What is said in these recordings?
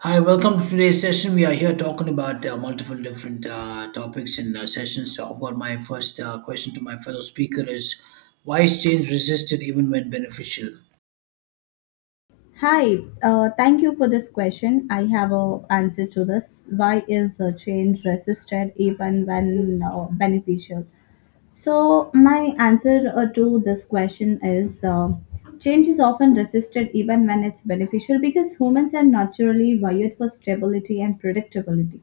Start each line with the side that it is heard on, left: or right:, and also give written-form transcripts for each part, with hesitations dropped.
right: Hi, welcome to today's session. We are here talking about multiple different topics in sessions. So, I've got my first question to my fellow speaker is why is change resisted even when beneficial?
left: Hi, thank you for this question. I have a answer to this. Why is change resisted even when beneficial? So my answer to this question is change is often resisted even when it's beneficial because humans are naturally wired for stability and predictability.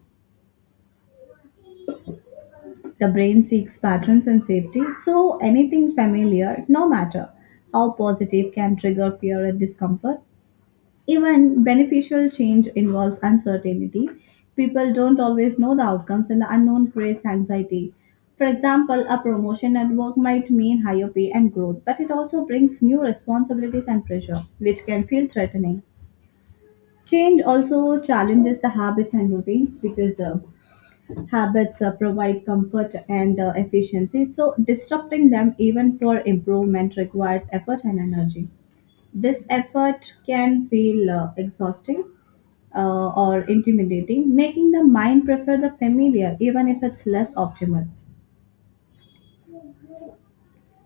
left: The brain seeks patterns and safety, so anything familiar, no matter how positive, can trigger fear and discomfort. Even beneficial change involves uncertainty. People don't always know the outcomes, and the unknown creates anxiety. For example, a promotion at work might mean higher pay and growth, but it also brings new responsibilities and pressure, which can feel threatening. Change also challenges the habits and routines because habits provide comfort and efficiency. So, disrupting them even for improvement requires effort and energy. This effort can feel exhausting or intimidating, making the mind prefer the familiar even if it's less optimal.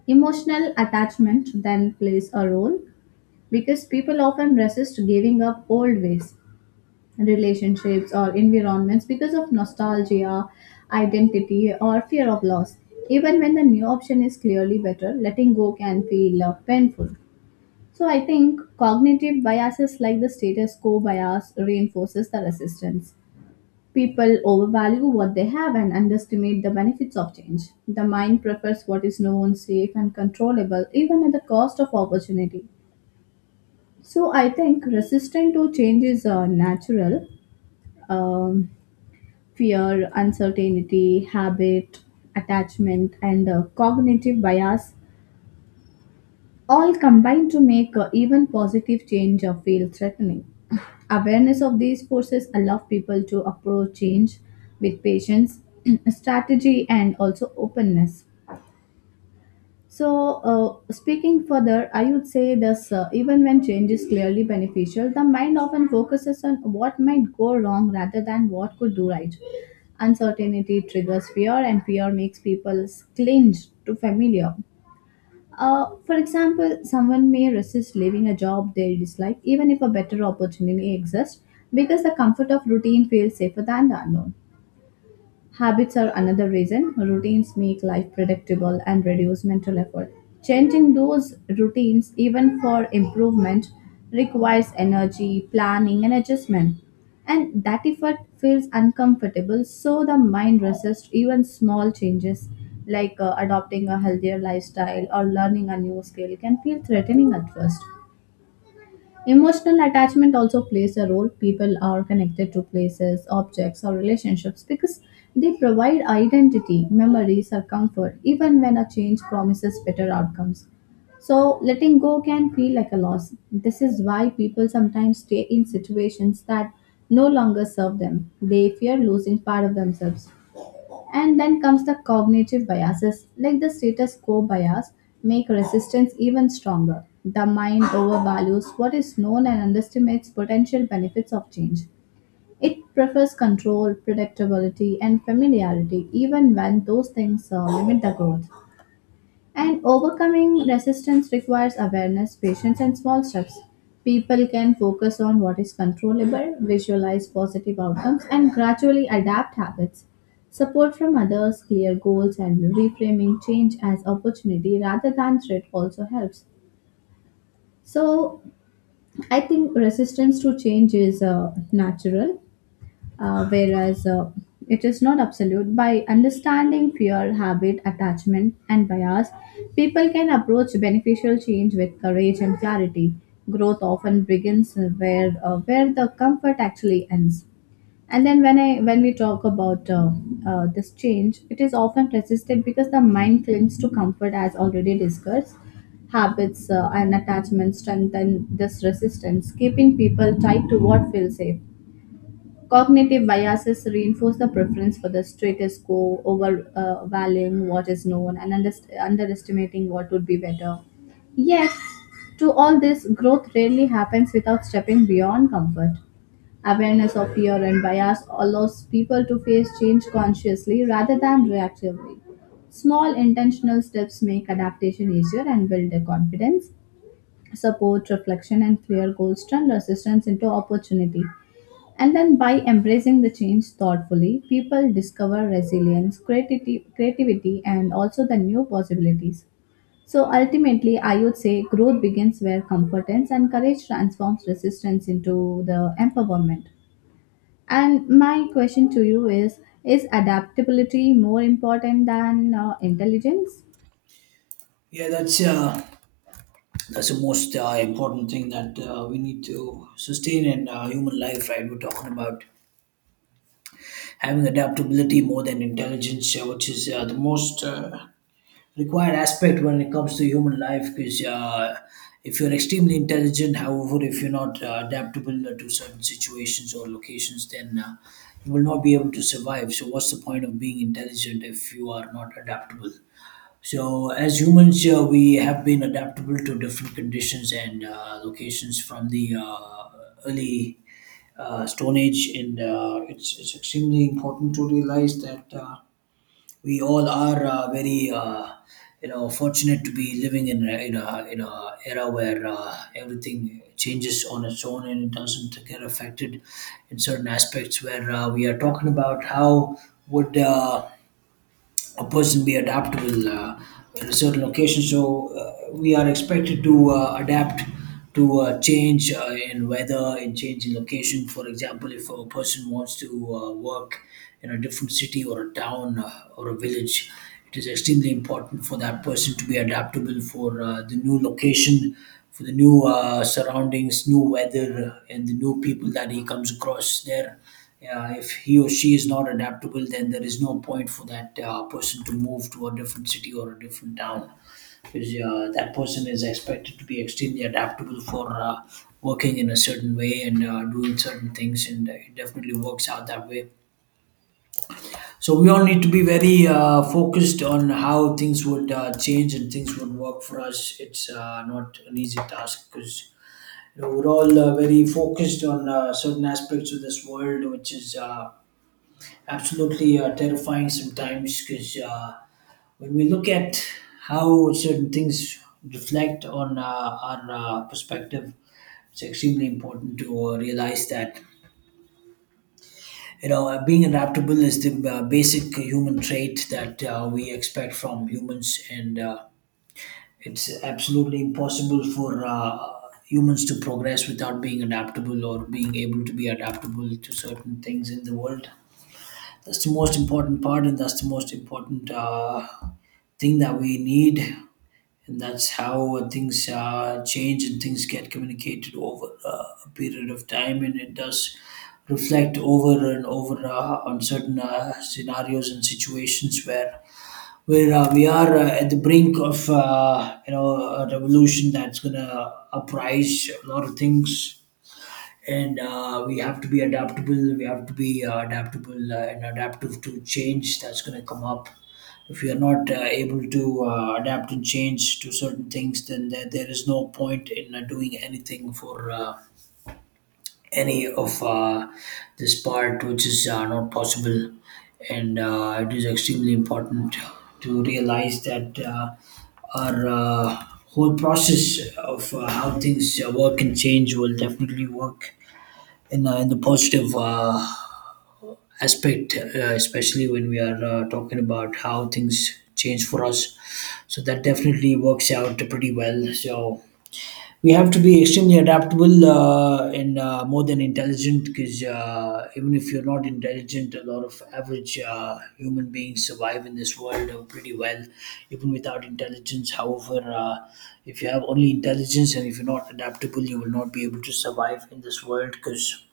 left: Emotional attachment then plays a role because people often resist giving up old ways, relationships, or environments because of nostalgia, identity, or fear of loss. Even when the new option is clearly better, letting go can feel painful. So I think cognitive biases like the status quo bias reinforces the resistance. People overvalue what they have and underestimate the benefits of change. The mind prefers what is known, safe, and controllable, even at the cost of opportunity. So I think resistance to change is natural. Um, Fear, uncertainty, habit, attachment, and cognitive bias all combine to make even positive change feel threatening. Awareness of these forces allow people to approach change with patience, strategy, and also openness. So, speaking further, I would say this even when change is clearly beneficial, the mind often focuses on what might go wrong rather than what could do right. Uncertainty triggers fear, and fear makes people cling to familiar. For example, someone may resist leaving a job they dislike even if a better opportunity exists because the comfort of routine feels safer than the unknown. Habits are another reason. Routines make life predictable and reduce mental effort. Changing those routines, even for improvement, requires energy, planning, and adjustment. And that effort feels uncomfortable, so the mind resists even small changes like adopting a healthier lifestyle or learning a new skill can feel threatening at first. Emotional attachment also plays a role. People are connected to places, objects, or relationships because they provide identity, memories, or comfort, even when a change promises better outcomes. So, letting go can feel like a loss. This is why people sometimes stay in situations that no longer serve them. They fear losing part of themselves. And then comes the cognitive biases, like the status quo bias, make resistance even stronger. The mind overvalues what is known and underestimates potential benefits of change. It prefers control, predictability, and familiarity, even when those things limit the growth. And overcoming resistance requires awareness, patience, and small steps. People can focus on what is controllable, visualize positive outcomes, and gradually adapt habits. Support from others, clear goals, and reframing change as opportunity rather than threat also helps. So, I think resistance to change is natural whereas it is not absolute. By understanding fear, habit, attachment, and bias, people can approach beneficial change with courage and clarity. Growth often begins where the comfort actually ends. And then when we talk about this change, it is often resisted because the mind clings to comfort, as already discussed. Habits and attachments strengthen this resistance, keeping people tied to what feels safe. Cognitive biases reinforce the preference for the status quo over valuing what is known and underestimating what would be better. Yet, to all this, growth rarely happens without stepping beyond comfort. Awareness of fear and bias allows people to face change consciously rather than reactively. Small intentional steps make adaptation easier and build their confidence, support, reflection, and clear goals turn resistance into opportunity. And then by embracing the change thoughtfully, people discover resilience, creativity and also the new possibilities. So ultimately, I would say growth begins where comfort ends and courage transforms resistance into the empowerment. And my question to you is adaptability more important than intelligence?
right: Yeah, that's the most important thing that we need to sustain in human life, right? We're talking about having adaptability more than intelligence, which is the most required aspect when it comes to human life because if you're extremely intelligent, however, if you're not adaptable to certain situations or locations, then you will not be able to survive. So what's the point of being intelligent if you are not adaptable? So as humans, we have been adaptable to different conditions and locations from the early stone age, and it's extremely important to realize that we all are very you know, fortunate to be living in a era where everything changes on its own and it doesn't get affected in certain aspects where we are talking about how would a person be adaptable in a certain location. So we are expected to adapt to change in weather, in change in location. For example, if a person wants to work in a different city or a town, or a village, it is extremely important for that person to be adaptable for the new location, for the new surroundings, new weather, and the new people that he comes across there. Yeah, if he or she is not adaptable, then there is no point for that person to move to a different city or a different town, because that person is expected to be extremely adaptable for working in a certain way and doing certain things, and it definitely works out that way. So we all need to be very focused on how things would change and things would work for us. It's not an easy task because you know, we're all very focused on certain aspects of this world, which is absolutely terrifying sometimes, because when we look at how certain things reflect on our perspective, it's extremely important to realize that you know, being adaptable is the basic human trait that we expect from humans, and it's absolutely impossible for. Humans to progress without being adaptable or being able to be adaptable to certain things in the world. That's the most important part, and that's the most important thing that we need. And that's how things change and things get communicated over a period of time, and it does reflect over and over on certain scenarios and situations where we are at the brink of you know, a revolution that's gonna uprise a lot of things, and we have to be adaptable. We have to be adaptable and adaptive to change that's going to come up. If we are not able to adapt and change to certain things, then there is no point in doing anything for any of this part, which is not possible. And it is extremely important to realize that our whole process of how things work and change will definitely work in the positive aspect, especially when we are talking about how things change for us. So that definitely works out pretty well. So we have to be extremely adaptable and more than intelligent, because even if you're not intelligent, a lot of average human beings survive in this world pretty well, even without intelligence. However, if you have only intelligence and if you're not adaptable, you will not be able to survive in this world, because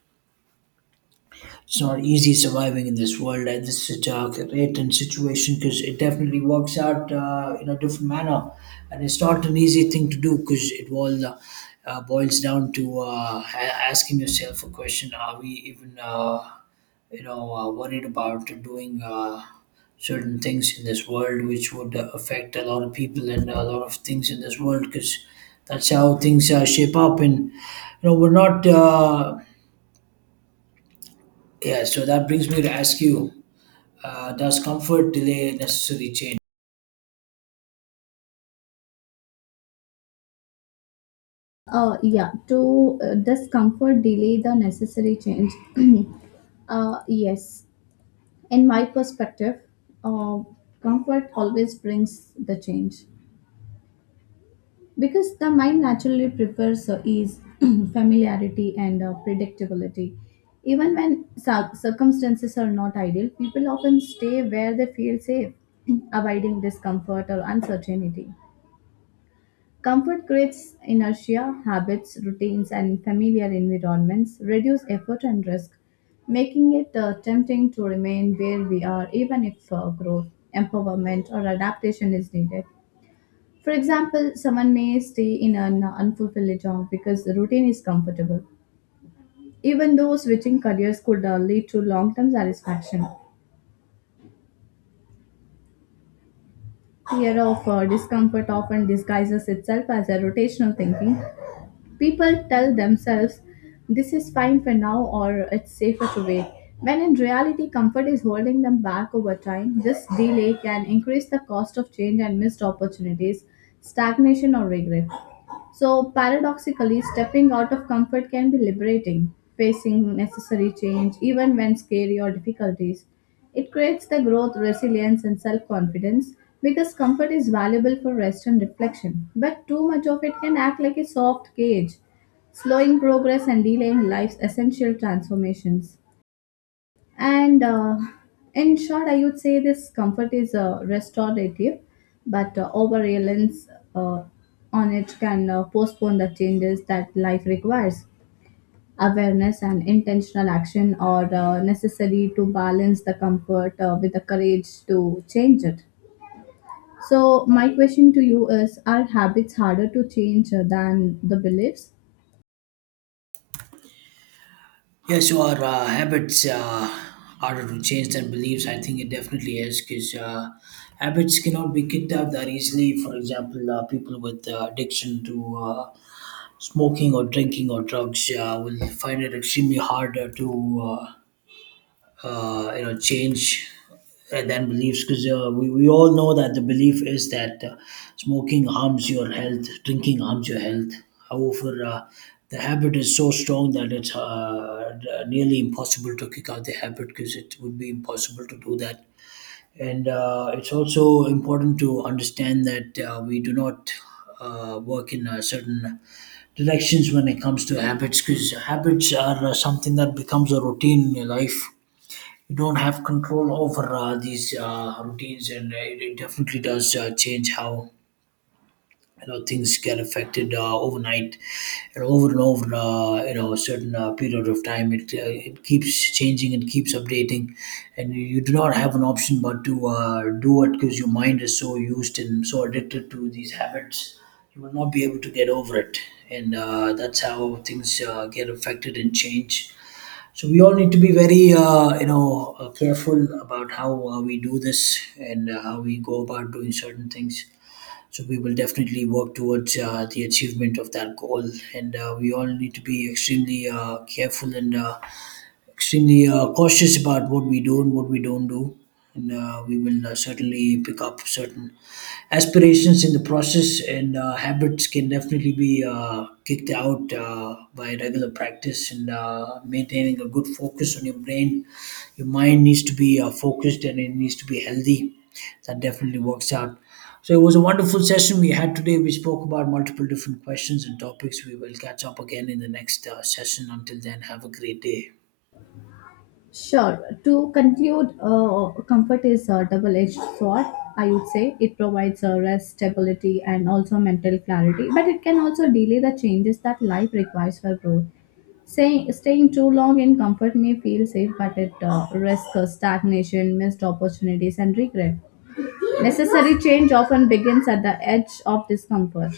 right: it's not easy surviving in this world. This is such a great and situation, because it definitely works out in a different manner, and it's not an easy thing to do because it all boils down to asking yourself a question: are we even, you know, worried about doing? Certain things in this world which would affect a lot of people and a lot of things in this world, because that's how things shape up, and you know we're not yeah, so that brings me to ask you, does comfort delay necessary change?
left: Yeah, to discomfort delay the necessary change. Yes, in my perspective, uh, comfort always brings the change because the mind naturally prefers ease, familiarity, and predictability. Even when circumstances are not ideal, people often stay where they feel safe, avoiding discomfort or uncertainty. Comfort creates inertia, habits, routines, and familiar environments reduce effort and risk, making it tempting to remain where we are even if growth, empowerment, or adaptation is needed. For example, someone may stay in an unfulfilled job because the routine is comfortable, even though switching careers could lead to long term satisfaction. Fear of discomfort often disguises itself as a rotational thinking. People tell themselves this is fine for now or it's safer to wait. When in reality, comfort is holding them back over time. This delay can increase the cost of change and missed opportunities, stagnation, or regret. So, paradoxically, stepping out of comfort can be liberating, facing necessary change, even when scary or difficulties. It creates the growth, resilience, and self confidence because comfort is valuable for rest and reflection. But too much of it can act like a soft cage, slowing progress and delaying life's essential transformations. And in short, I would say this comfort is restorative, but over reliance uh, on it can postpone the changes that life requires. Awareness and intentional action are necessary to balance the comfort with the courage to change it. So, my question to you is, are habits harder to change than the beliefs?
right: Yes, your habits harder to change than beliefs. I think it definitely is, because habits cannot be kicked out that easily. For example, people with addiction to smoking or drinking or drugs will find it extremely hard to. You know, change than beliefs, because we all know that the belief is that smoking harms your health, drinking harms your health, however, the habit is so strong that it's nearly impossible to kick out the habit, because it would be impossible to do that. And it's also important to understand that we do not work in certain directions when it comes to habits, because habits are something that becomes a routine in your life. You don't have control over these routines, and it definitely does change how you know things get affected overnight, and over you know, a certain period of time it keeps changing and keeps updating, and you do not have an option but to do it, because your mind is so used and so addicted to these habits, you will not be able to get over it. And that's how things get affected and change. So we all need to be very, you know, careful about how we do this and how we go about doing certain things. So we will definitely work towards the achievement of that goal, and we all need to be extremely careful and extremely cautious about what we do and what we don't do. And we will certainly pick up certain aspirations in the process, and habits can definitely be kicked out by regular practice and maintaining a good focus on your brain. Your mind needs to be focused and it needs to be healthy. That definitely works out. So it was a wonderful session we had today. We spoke about multiple different questions and topics. We will catch up again in the next session. Until then, have a great day.
left: Sure. To conclude, comfort is a double edged sword, I would say. It provides a rest, stability, and also mental clarity, but it can also delay the changes that life requires for growth. Say, staying too long in comfort may feel safe, but it risks stagnation, missed opportunities, and regret. Necessary change often begins at the edge of discomfort.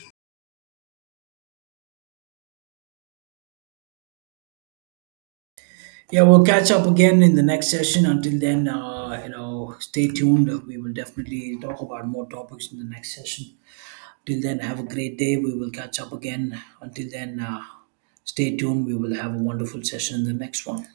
right: Yeah, we'll catch up again in the next session. Until then, you know, stay tuned. We will definitely talk about more topics in the next session. Till then, have a great day. We will catch up again. Until then, stay tuned. We will have a wonderful session in the next one.